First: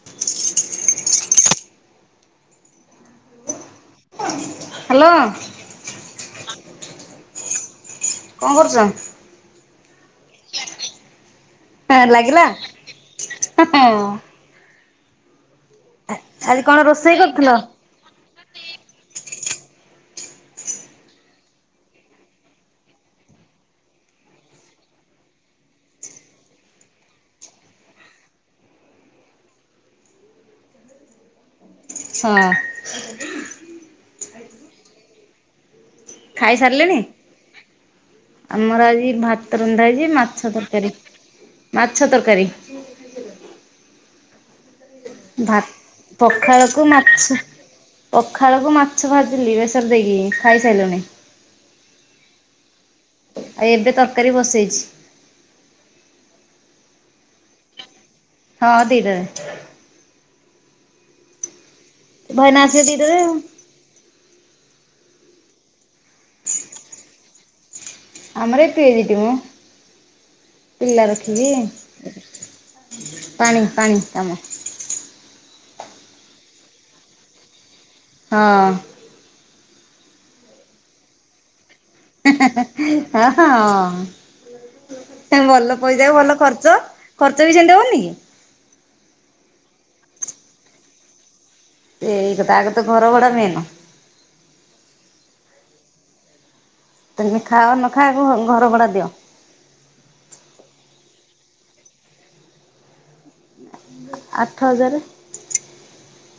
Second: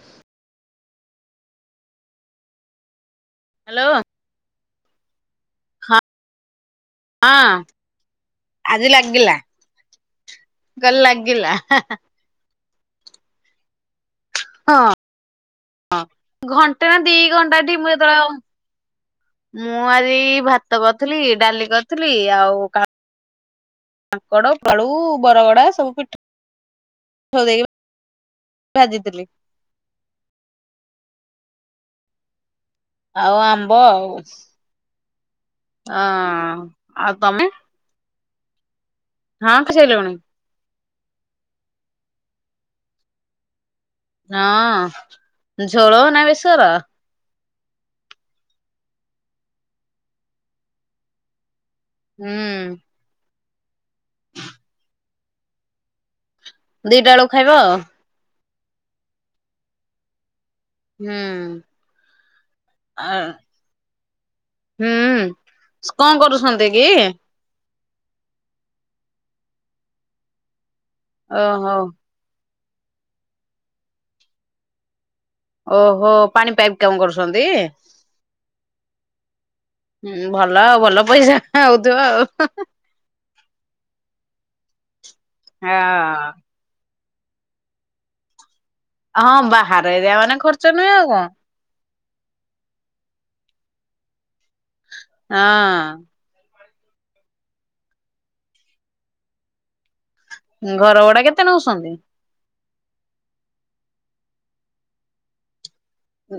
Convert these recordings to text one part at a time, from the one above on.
[inaudible] Hello. Hello. ହଁ ହଁ କଣ କରୁଛ ଆଜି ଲାଗିଲା। ଗଲ ଲାଗିଲା ହାଁ। ଲାଗିଲା ହେଁ ହେଁ। ହଁ ହଁ ଆଜି କଣ ଘଣ୍ଟେ ନା ଦି ରୋଷେଇ କରିଥିଲ? ଘଣ୍ଟାଠି ମୁ ଯେତେବେଳେ ଅ ମୁଁ ଆଜି ଭାତ କରିଥିଲି ଡାଲି କରିଥିଲି ଆଉ କା କାଙ୍କଡ଼ ପାଳୁ ବରଗଡା ସବୁ ପିଠଉ ଉ ଦେଇକି ଭାଜିଥିଲି। ହଁ। ଆଉ ଆମ୍ବ ଆଉ। ହଁ ଖାଇ ସାରିଲେଣି ଆଉ ତମେ ଆମର ଆଜି ହଁ ଭାତ ରନ୍ଧା ହେଇଚି ଖାଇସାରିଲଣି ମାଛ ତରକାରୀ ମାଛ ତରକାରୀ। ହଁ ଝୋଳ ନା ବେଶର? ଛ ପଖାଳକୁ ମାଛ ଭାଜିଲି ବେସର ଦେଇକି ଖାଇସାଇଲୁଣି। ହୁଁ ଉଁ। ଆଉ ଏବେ ତରକାରୀ ବସେଇଚି। ଦିଟା ବେଳକୁ ଖାଇବା ଆଉ। ହଁ ଦେଇଦଆ। ହୁଁ। ଭାଇନା ଆସିବେ ଆ ଦେଇଦେବେ ଆଉ। ହୁଁ। କଣ କରୁସନ୍ତି କି? ଆମର ଏଇ କ୍ରେରିଟି ମ। ପିଲା ରଖିକି ଇଏ ଓହୋ କରୁଚୁ। ପାଣି -ପାଣି କାମ। ଓହୋ, ପାଣି ପାଇପ୍ କାମ କରୁସନ୍ତି? ହଁ। ହୁଁ ଭଲ ଆଉ। ଭଲ ପଇସା ହଉଥିବ ଆଉ। ହଁ ହଁ। ଭଲ ପଇସାକୁ ଭଲ ଖର ର୍ଚ୍ଚ, ଖର୍ଚ୍ଚ ବି ସେମିତି ହଉନି କି? ହଁ ବାହାର ଏରିଆ ମାନେ ଖର୍ଚ୍ଚ ନୁହେଁ ଆଉ କଣ? ଏଇ ଗୋଟାକ ତ ଘର ଭଡ଼ା ମେନ। ହଁ। ତମେ ଖାଅ ନ ଖାଆ ଆଗ ଘର ଭଡା ଦିଅ। ଘର ଭଡ଼ା କେତେ ନଉସନ୍ତି? ଆଠ ହଜାରେ।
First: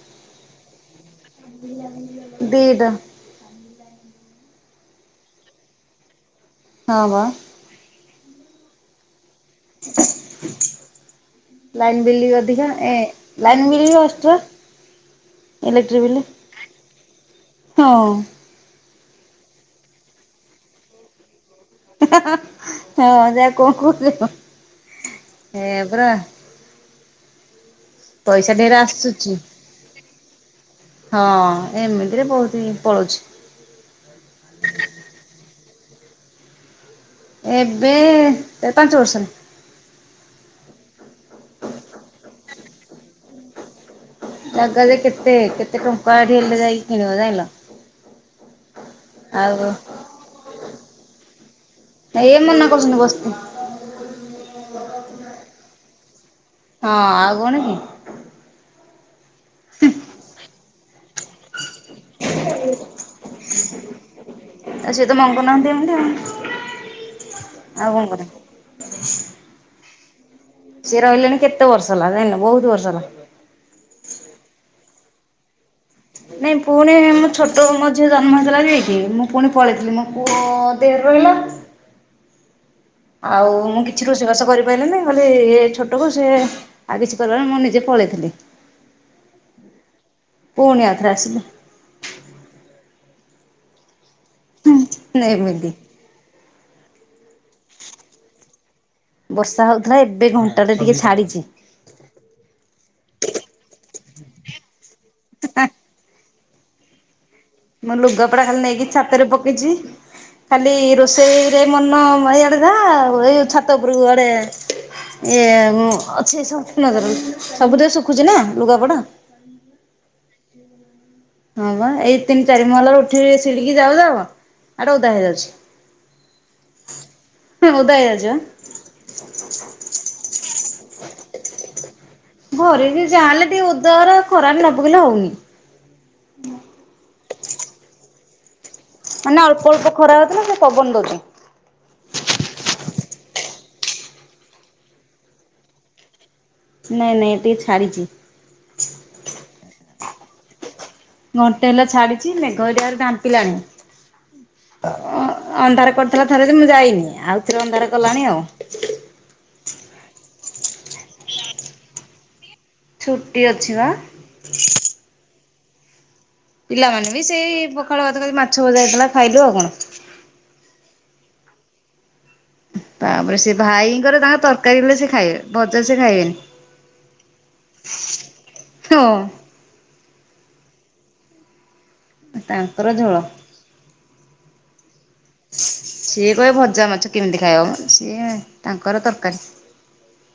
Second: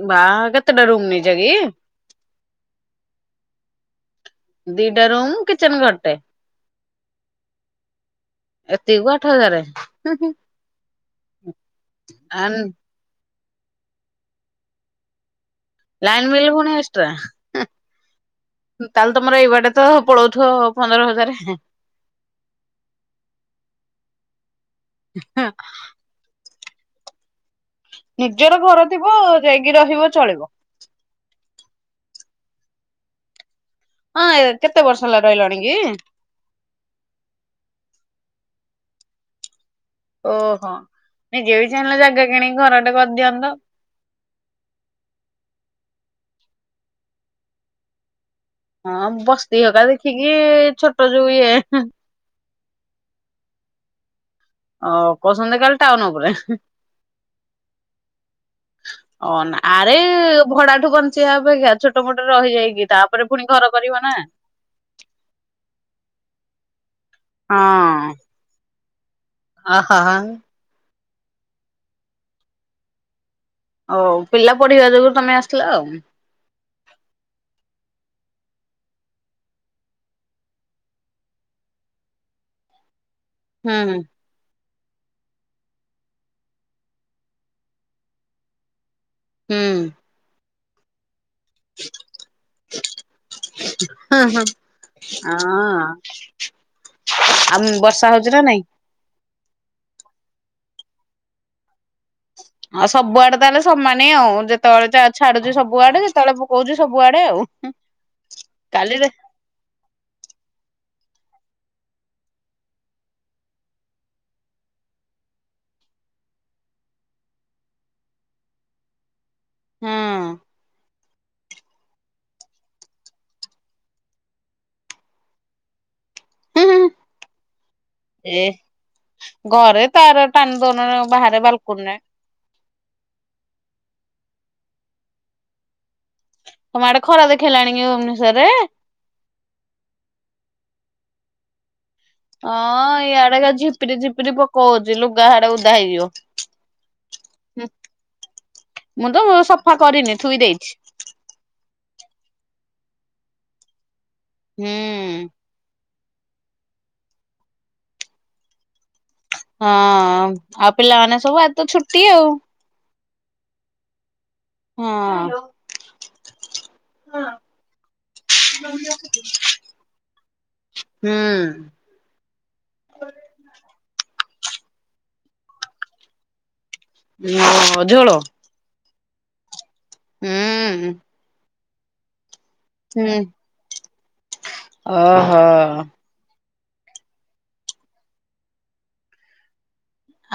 ବାଃ, କେତେଟା ରୁମ୍ ନେଇଚ କି? ଦିଟା ଦିଟା ରୁମ୍, କିଚେନ ଘରଟେ। ହଁ ବା। ଏତିକି କୁ ଆଠ ହଜାରେ। ଲାଇନ ବିଲ୍ ଆ ଅଧିକା। ଏଁ ଲାଇନ ବିଲ୍ ବି ଏଷ୍ଟ୍ରା। ଲାଇନ ବିଲ୍ ଫୁଣି ଏଷ୍ଟ୍ରା। ହଁ ତାହେଲେ ତମର ଏଇବାଟେ ତ ପଳଉଥିବ ପନ୍ଦର ହଜାରେ। ହଁ ଯା କହୁ -କହୁଚ। [inaudible] ପଇସା ନିଜର ଢେରେ ଘର ଥିବ ଆସୁଛି ଯାଇକି ରହିବ ଚଳିବ। ହଁ ଏମିତିରେ ବହୁତ ହି ପଳଉଛି। ହଁ ଏ କେତେ ବର୍ଷ ହେଲା ରହିଲଣି କି? ଏବେ ଏଇ ପାଞ୍ଚ ବର୍ଷ ହେଲା। ଓହୋଃ, ନିଜେ ବି ଚାହିଁଲେ ଜାଗା କିଣିକି ଘରଟେ କରିଦିଅନ୍ତ। ଜାଗା ଯେ କେତେ, କେତେ ଟଙ୍କା ଏଠି ହେଲେ ଯାଇକି କିଣିବ ଜାଇଁଲ। ହଁ ବସ୍ତି ହେକା ଦେଖିକି ଛୋଟ ଯୋଉ ଇଏ ଏ ମନା କରୁଛନ୍ତି ବସ୍ତି। ଅ କହୁସନି ଏ ଖାଲି ଟାଉନ ଉପରେ? ହଁ ଆଉ କଣ କି? ଅନ ଆରେ ଭଡାଠୁ ବଞ୍ଚେଇବା ଅପେକ୍ଷା ଛୋଟ ଛୋଟୋ ମୋଟୋ ରହିଯାଇକି ତାପରେ ଫୁଣି ଘର କରିବ ନା। ଆ ସେ ତ ମଙ୍ଗୁନାହାନ୍ତି ଏମିତି ଆଉ। ହଁ। ଆଉ କଣ କରିବୁ। ହ ହ ହଂ ସେ ରହିଲେଣି କେତେ ବର୍ଷ ହେଲା ଯାଇଁଲ? ବହୁତ ବର୍ଷ ହେଲା। ହଉ ପିଲା ପଢ଼ିବା ଯୋଗୁଁ ତମେ ଆସିଲ ଆଉ। ନାଇଁ ପୁଣି ମୁଁ ଛୋଟ ମୋ ଝିଅ ଜନ୍ମ ହେଇଥିଲା ଯାଇକି। ମୁଁ ଫୁଣି ପଳେଇଥିଲି। ମୋ ପୁଅ ଦେହରେ ରହିଲା। ଆଉ ହୁଁ ମୁଁ କିଛି ରୋଷେଇବାସ କରି କହିଲେ ନାଇ କହିଲେ ଇଏ ଛୋଟକୁ ସେ ଆଉ କିଛି କହିଲେ ନି, ମୁଁ ନିଜେ ପଳେଇଥିଲି। ହୁଁ ପୁଣି ଆଉ ଥରେ ଆସିଲି। ହଁ- ହଁ- ଏମିତି। ଅଁ ଆ ମ ବର୍ଷା ହେଉଛି ନା ନାଇଁ। ବର୍ଷା ହଉଥିଲା ଏବେ ଘଣ୍ଟାଟେ ଟିକେ ଛାଡ଼ିଛି। ଆଉ ସବୁ ଆଡ଼େ ତାହେଲେ ସମାନ ଆଉ ଯେତେବେଳେ ଯା ଛାଡୁଛି ସବୁଆଡ଼େ ଯେତେବେଳେ ହଉଛିି ସବୁ ଆଡ଼େ ଆଉ। ମୋ ଲୁଗାପଟା ଖାଲି ନେଇକି କାଲିରେ ଛାତରେ ପକେଇଛି। ଖାଲି ରୋଷେଇରେ ମନ ମାଢ଼ିବା କଥା ଏଇ ଛାତ ଉପରକୁ ଆଡ଼େ ଇଏ ଅଛି ସ [unintelligible] ସବୁଦ ଶୁଖୁଛି ନା ଲୁଗାପଟା। ହଁ ହଁ ବା ଏଇ ତିନି ଚାରି ମହଲ ରୁ ଉଠିକି ସିଡ଼ିକି ଯାଉ ଯାଉ ଆଡେ ଓଦା ହେଇଯାଉଛି। ହୁଁ -ହୁଁ ଓଦା ହେଇଯାଉଛି ବା। ଏ ଘରେ ତାର ଟାନି ଦଉନୁ ବାହାରେ ବାଲକୁନିରେ ଘରେ ଯେ ଯାହା ହେଲେ ଟିକେ ଓଦାଗୁରା ଖରାରେ ନ ପକେଇଲେ ହଉନି। ତମ ଆଡ଼େ ଖରା ଦେଖେଇଲାଣି କି ଭୁବନେଶ୍ୱରରେ। ମାନେ ଅଳ୍ପ ଅଳ୍ପ ଖରା ହଉଥିଲା ଟିକେ ପବନ ଦଉଛି। ହଁ ଇଆଡ଼େ ଝିପିରି ଝିପିରି ପକଉଛି। ଲୁଗା ଆଡ଼େ ଉଦା ହେଇଯିବ। ନାଇଁ ନାଇଁ ଟିକେ ଛାଡ଼ିଛି। ମୁଁ ତ ସଫା କରିନି ଥୁଇ ଦେଇଛି। ଘଣ୍ଟେ ହେଲା ଛାଡ଼ିଛି ମେଘ ହେରିକା ଢାଙ୍କିଲାଣି। ହୁଁ ଅନ୍ଧାର କରିଥିଲା ଥରେ ଯେ ମୁଁ ଯଇନି। ଆଉ ଥରେ ଅନ୍ଧାର କଲାଣି ଆଉ। ହଁ, ଆଉ ପିଲାମାନେ ସବୁ ଆଯି ତ ଛୁଟି ଆଉ। ଛୁଟି ଅଛି ବା। ହଁ ପିଲାମାନେ ବି ସେଇ ପଖାଳ ଭାତ, ମାଛ ଭଜା, ହେଇଥିଲା ଖାଇଲେ ଆଉ କଣ। ହୁଁ ତାପରେ ସେ ଭାଇଙ୍କର ତାଙ୍କ ତରକାରୀ ହେଲେ ସେ ଖାଇବେ ଭଜା ସେ ଖାଇବେନି। ହଁ ଝୋଳ। ହଁ ହୁଁ ତାଙ୍କର ହୁଁ ଝୋଳ। ଓହୋ। ସିଏ କହିବେ ଭଜା ମାଛ କେମିତି ଖାଇବ ମ ସିଏ ତାଙ୍କର ତରକାରୀ।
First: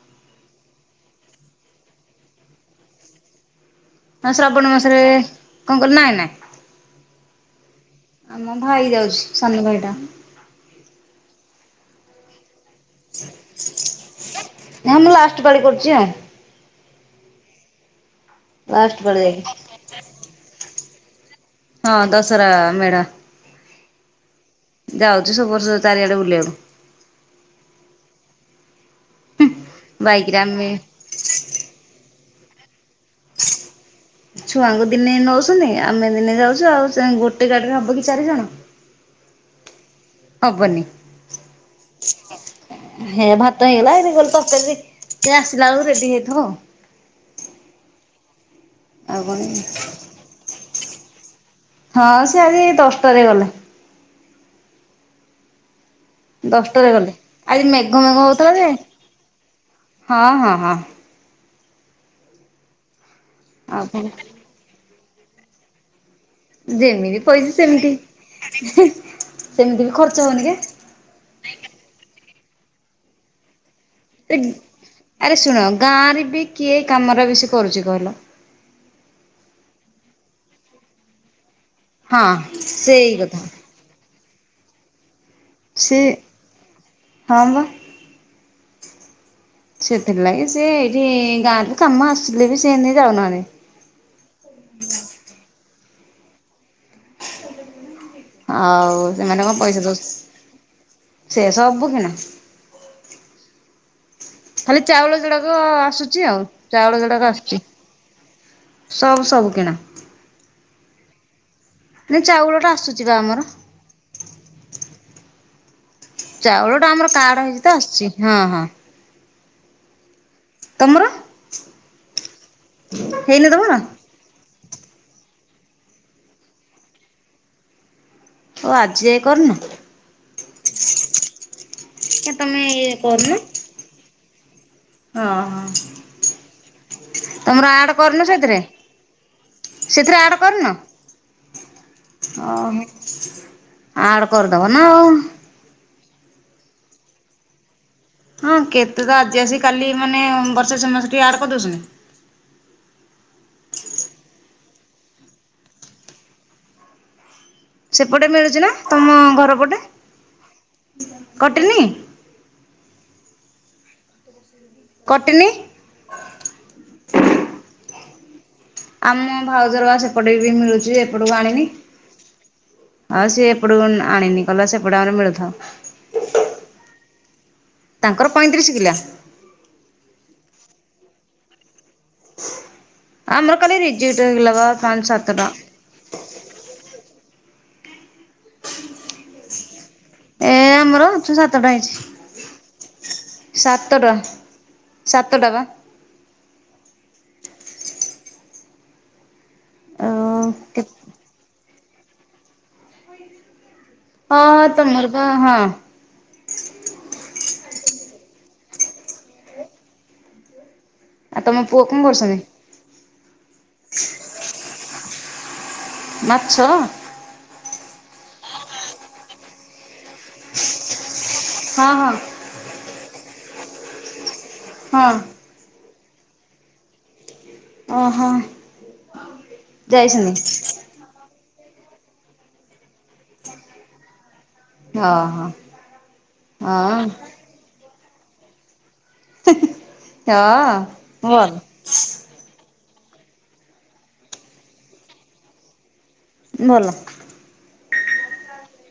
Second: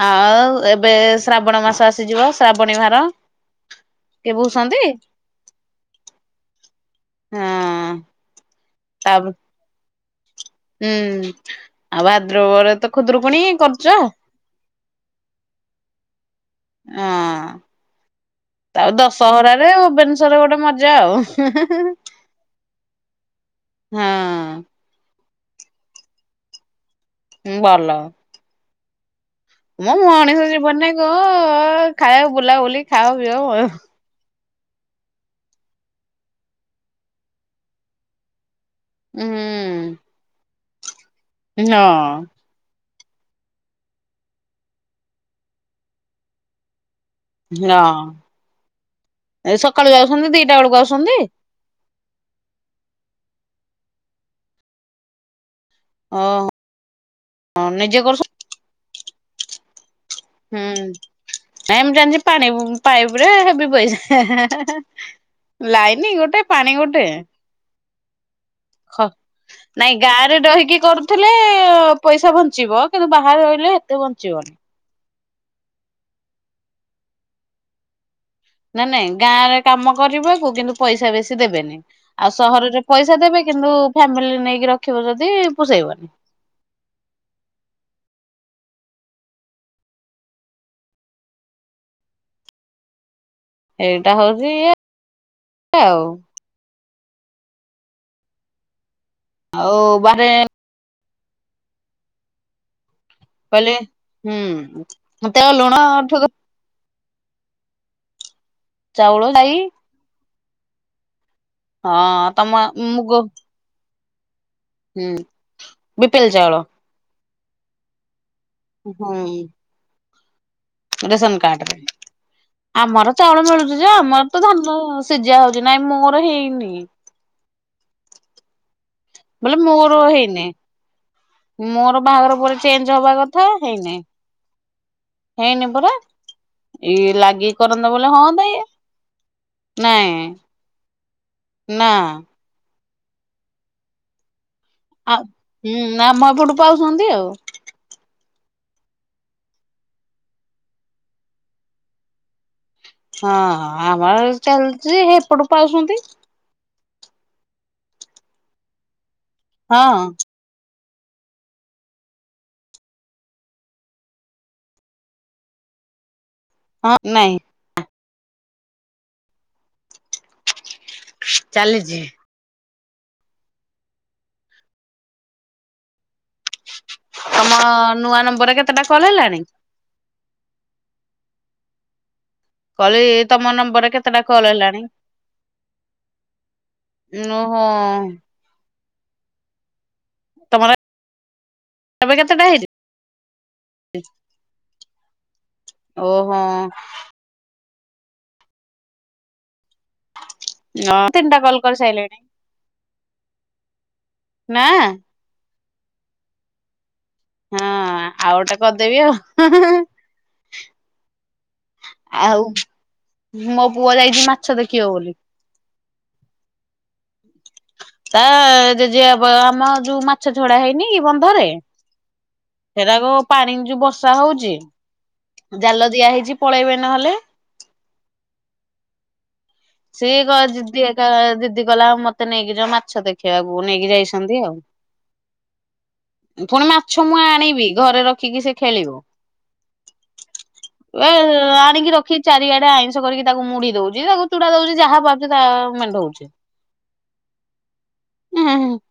ଆଉ ଏବେ ଶ୍ରାବଣ ମାସ ଆସିଯିବ। ଶ୍ରାବଣୀ ଭାର। ଆ କିଏ ଶ୍ରାବଣ ଭୂଷନ୍ତି? ମାସରେ କଣ କହିଲ ନାଇଁ ନାଇଁ। ହଁ ଆମ ଭାଇ ଯାଉଛି। ତାପ ସାନ ଭାଇଟା ହୁଁ ଆଉ ଭାଦ୍ରବରେ ତ ଖୁଦୁରୁକୁଣୀ କରୁଛ। ନା ମୁଁ ଲାଷ୍ଟ ପାଳି କରୁଛି ଆଉ ହଁ ତାପରେ ଲାଷ୍ଟ ପାଳି ଯାଇକି ଦଶହରାରେ ଭୁବନେଶ୍ୱରରେ ଗୋଟେ ମଜା ଆଉ। ହଁ ଦଶହରା ମେଢ଼। ହଁ ଯାଉଛି ସବୁ ବର୍ଷ ଚାରିଆଡ଼େ ବୁଲିବାକୁ। ହୁଁ ଭଲ। ମୋ ବାଇକରେ ମଣିଷ ଆମେ ଜୀବନ କ ଖାଇବ ବୁଲାବୁଲି ଖାଅ ପିଅ [unintelligible] ହୁଁ। ଛୁଆଙ୍କୁ ଦିନେ ନଉଛୁନ୍ତି ଆମେ ଦିନେ ଯାଉଚୁ ଆଉ ସେ ଗୋଟେ ଗାଡିରେ ହବ କି ଚାରି ଜଣ! ହୁଁ। ହବନି। ହଁ। ହେ ଭାତ ହେଇଗଲା ଏଇତି ଗଲ ତରକାରୀ ସେ ଆସିଲା ବେଳୁକୁ ରେଡି ହେଇଥିବ। ଆଉ କଣ ହଁ ସକାଳୁ ଯାଉଛୁନ୍ତି ଦିଟା ବେଳକୁ ଆଉଛୁନ୍ତି? ହଁ ସେ ଆଜି ଦଶଟାରେ ଗଲେ। ଓହୋ। ଦଶଟାରେ ଗଲେ ହଁ ଆଜି ନିଜେ ମେଘ ମେଘ କରୁଛ ହଉଥିଲା ଯେ ହଁ ହଁ ହୁଁ, ହଁ ଏମିତି ଜାଣିଛି ପାଣି ପାଇପି ରେ ଆଉ କଣ [unintelligible] ପାଣି ଗୋଟେ। ଯେମିତି ପଇସା ସେମିତି ସେମିତି ବି ନାଇଁ ଗାଁ ଖର୍ଚ୍ଚ ରେ ହଉନି କେ। ରହିକି କର ଥେଲେ ପଇସା ବଞ୍ଚିବ କିନ୍ତୁ ବାହାରେ ରହିଲେ ବଞ୍ଚିବନି। ଆରେ ଶୁଣ ଗାଁରେ ବି କିଏ ଏ କାମଗୁରା ବେଶୀ କରୁଛି କହିଲ। ନା ନାଇଁ ଗାଁ ରେ କାମ କରିବାକୁ କିନ୍ତୁ ପଇସା ବେଶୀ ଦେବେନି। ହଁ ଆଉ ସହରରେ ସେଇ ପଇସା କଥା ଦେବେ, କିନ୍ତୁ ଫ୍ୟାମିଲି ନେଇକି ରଖିବ ଯଦି ସେ ପୋଷେଇବନି। ହଁ ବା। ସେଥିରଲାଗି ସେ ଏଇଠି ଗାଁରେ କାମ ଆସିଲେ ବି ସେ ଏନ୍ତି ଯାଉନାହାନ୍ତି। ଏଇଟା ହଉଚି ଇଏ ଆଉ। ଆଉ ସେମାନେ କଣ ଆଉ ପଇସା ଦଉ ବାହାରେ ସେୟା ସବୁ କିଣା। କହିଲେ ଖାଲି ଚାଉଳ ହୁଁ ତେଲ ଯୋଡାକ ଲୁଣ ଠୁ ଆସୁଛି ଆଉ। ଚାଉଳ ଯଡାକ ଆସୁଛି। ଚାଉଳ ସବୁ ଯାଇ ସବୁ କିଣା ହେ ହଁ ତମ ଚାଉଳଟା ଆସୁଛି ମୁଗ ବା ଆମର। ହୁଁ। ଚାଉଳ ଟା ଆମର କାର୍ଡ ହେଇଛି ତ ଆସୁଛି। ହଁ ହଁ ହଁ ତମର ରାସନ କାର୍ଡ ରେ। ଆମର ଚାଉଳ ହେଇନି ତମର ମିଳୁଛି ଯେ ଆମ ତ ଧାନ ସିଝା ହଉଛି ନାଇଁ ମୋର ହେଇନି। ଓ ଆଜି ଯାଏ କରିନ ରେ ମୋର ହେଇନି ମୋର କାଇଁ ବାହାଘର ପରେ ତମେ ଇଏ ଚେଞ୍ଜ ହବା କରୁନ କଥା ହେଇନି। ଓହୋ। ହେଇନି ପରା। ଇଏ ଲାଗିକି ତମର ଆଡ୍ କରନ୍ତା ବଲେ କରିନ ହଅନ୍ତା ସେଥିରେ ଇଏ। ନାଇଁ ସେଥିରେ ଆଡ୍ କରିନ? ନା ଆଡ କରିଦବ ନା ଆଉ। ଆଉ ହୁଁ ନା ମ ଏପଟୁ ପାଉଛନ୍ତି ଆଉ। ହଁ କେତେ ତ ଆଜି ଆସିକି କାଲି ମାନେ ବର୍ଷେ ଛମାସ ଠି ଆଡ କରିଦଉଛନ୍ତି। ହଁ ଆମର ଚାଲିଛି ହେଇପଟୁ ପାଉଛନ୍ତି। ସେପଟେ ମିଳୁଛି ନା ତମ ଘର ପଟେ। ହଁ କଟିିନି କଟିନି ହଁ ନାଇଁ। ଆମ ଭାଉଜର ବା ସେପଟେ ବି ମିଳୁଛି ଏପଟକୁ ଆଣିନି। ଚାଲିଛି ଆଉ ସିଏ ଏପଟକୁ ଆଣିନି କହିଲା ସେପଟେ ଆମର ମିଳୁଥାଉ। ତମର ନୂଆ ତାଙ୍କର ନମ୍ବରରେ ପଇଁତିରିଶ କେତେଟା କିଲା କଲ୍ ହେଲାଣି? କହିଲେ ତମ ଆମର ଏଇ କାଲି ନମ୍ବରରେ ରିଜେକ୍ଟ କେତେଟା ହେଇଗଲା କଲ ବା ହେଲାଣି? ପାଞ୍ଚ ସାତଟା। ଓହଁ [unintelligible] ଏ ତମର ଆମର ଛ ସାତଟା ହେଇଛି। ଏବେ କେତେ ଟା ହେଇଛି। ସାତଟା, ସାତଟା ବା। ଓ ହୋ। ଆଉ କେତ ତିନଟା କଲ୍ କରିସାଇଲିଣି। ହଁ ହଁ ତମରତ ହଁ। ହଁ ଆଉ ଗୋଟେ କରିଦେବି ଆଉ। ଆଉ ତମ ପୁଅ କଣ କରୁଛନ୍ତି? ଆଉ ମୋ ପୁଅ ଯାଇଛି ମାଛ ଦେଖିବ ବୋଲି। ମାଛ? ତା ଜେଜି ବାପା ଆମର ଯୋଉ ମାଛ ଛଡା ହେଇନିକି ବନ୍ଧରେ। ହଁ ହଁ। ହେଇରାକ ପାଣିକି ଯୋଉ ବର୍ଷା ହଉଛି। ହଁ। ଜାଲ ଦିଆ ହେଇଛି ପଳେଇବେ ନହେଲେ। ଅ ହଁ। ସିଏ କ ଜିଦିଆଟା ଜିଦି କଲା ଆଉ ମତେ ନେଇକି ଯାଅ ମାଛ ଦେଖେଇବାକୁ ନେଇକି ଯାଇଛନ୍ତି ଆଉ। ଓହୋ ପୁଣି ହଁ ମାଛ ମୁଁ ଆଣିବି ଘରେ ରଖିକି ସେ ଖେଳିବ। ହଁ ଏ ଭଲ ଆଣିକି ରଖି ଚାରିଆଡେ ଆଇଁଷ କରିକି ତାକୁ ମୁଢି ଦଉଛି ତାକୁ ଚୁଡା ଦଉଛି ଯାହା ପାରୁଛି ତାହା ମେଣ୍ଢଉଛି। ଭଲ। [unintelligible]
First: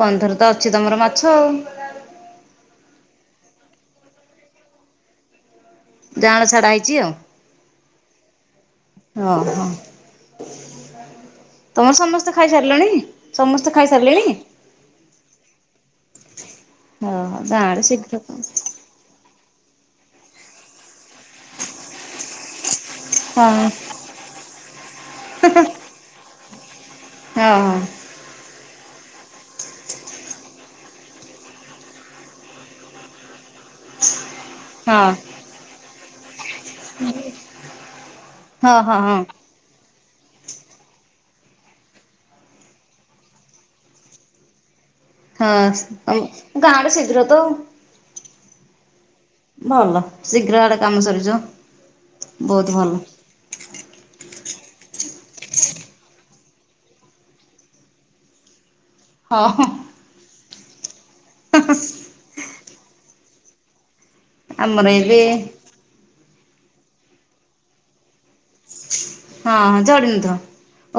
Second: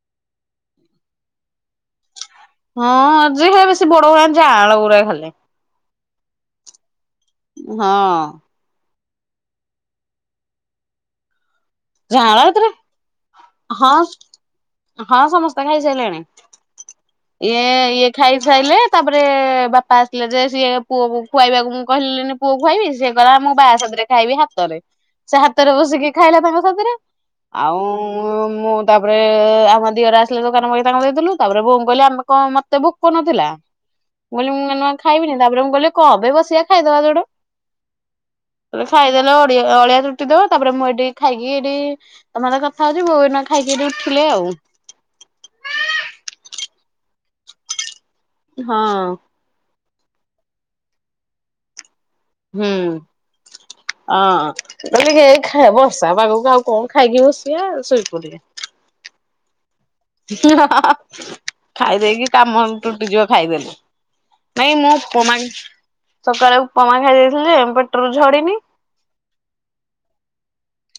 ବନ୍ଧରେ ତ ଅଛି ତମର ମାଛ ଆଉ। ହଁ ଅଛି ସେ ବଡ ଗୁରା ଜାଆଁଳ ଗୁୁରା ଖାଲି। ଯାଆଁଳ ଛଡା ହେଇଛି ଆଉ। ହଁ। [unintelligible] ତମର ସମସ୍ତେ ଜାଆଁଳ ଖାଇ ଏଥିରେ ସାରିଲଣି, ସମସ୍ତେ ହଁ ଖାଇସାରିଲେଣି। ହଁ ସମସ୍ତେ ଖାଇସାରିଲେଣି ଓହୋ ଇଏ ଜାଆଁଳ ଇଏ ଶୀଘ୍ର ଖାଇସାଇଲେ। ତାପରେ ବାପା ଆସିଲେ ଯେ ସିଏ ପୁଅକୁ ଖୁଆଇବାକୁ ମୁଁ କହିଲିନି ପୁଅ ଖୁଆଇବି ସିଏ କହିଲା ହଁ ମୁଁ ବାଆ ସାଥିରେ ଖାଇବି ହାତରେ ସେ ହାତରେ ବସିକି ଖାଇଲା ତାଙ୍କ ସାଥିରେ ହଁ ହଁ। ଆଉ [inaudible] [inaudible] [inaudible] ମୁ କହିଲି ମୁଁ ଏଇନିକା ଖାଇବିନି ତାପରେ ମୁଁ କହିଲି କଣ ପାଇଁ ବସିବା ଖାଇଦବା ହଁ ଯୋଡେ ହଁ ହଁ ଖାଇଦେଲେ ଓଳି ଓଳିଆ ତୁଟି ଯିବ ତାପରେ ମୁଁ ଏଠି ଖାଇକି ଏଠି ତମ ସାଙ୍ଗରେ କଥା ହଉଛି ବୋଉ ଏଇନିକା ଖାଇକି ଉଠିଲେ ଆଉ। ହଁ ଗାଁରେ ଶୀଘ୍ର ତ। ହଁ। ଭଲ ଶୀଘ୍ର ଏଆଡେ କାମ ସରିଯିବ। ହୁଁ। ବହୁତ [inaudible] ହଁ ଟିକେ [unintelligible] ବର୍ଷା ପାଗକୁ ଆଉ କଣ ଖାଇକି ବସିବା ଶୋଇପଡ଼ିବା। ହଁ। ଖାଇଦେଇକି କାମ ତୁଟିଯିବ ଖାଇଦେଲେ। ନାଇଁ ଆମର ମୁଁ ଏବେ ଉପମା ସକାଳେ ଉପମା ଖାଇ ଦେଇ ଦେଇଥିଲି ଯେ ପେଟରୁ ଝଡିିନି ହଁ ଝଡ଼ିନଥିବ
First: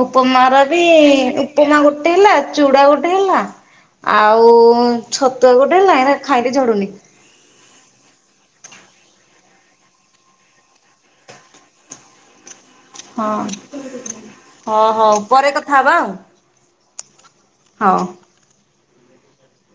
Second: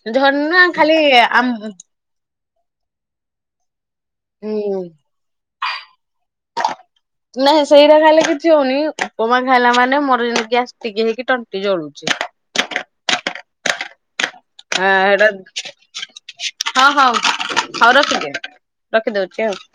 ଉପମା ଝଡିନି ର ନା ବି ଖାଲି ଆମ ଉପମା ଗୋଟେ ଗୋଟେ ହେଲା ଚୁଡା ଗୋଟେ ହେଲା ଆଉ ଉଁ ଛତୁଆ ଗୋଟେ ହେଲା ଏହା ଖାଇଲେ ଝଡୁନି। ନାଇଁ ସେଇଟା ଖାଇଲେ କିଛି ହଉନି ଉପମା ଖାଇଲା ମାନେ ମୋର ଯେ ଗ୍ୟାସଟିକି ହେଇକି ତଣ୍ଟି ଜଳୁଛି। ହଁ ହଁ ହଉ ପରେ କଥା ହବା ଆଉ। ହଁ ହଁ ହଉ ରଖିଦିଅ ରଖିଦଉଛି ଆଉ।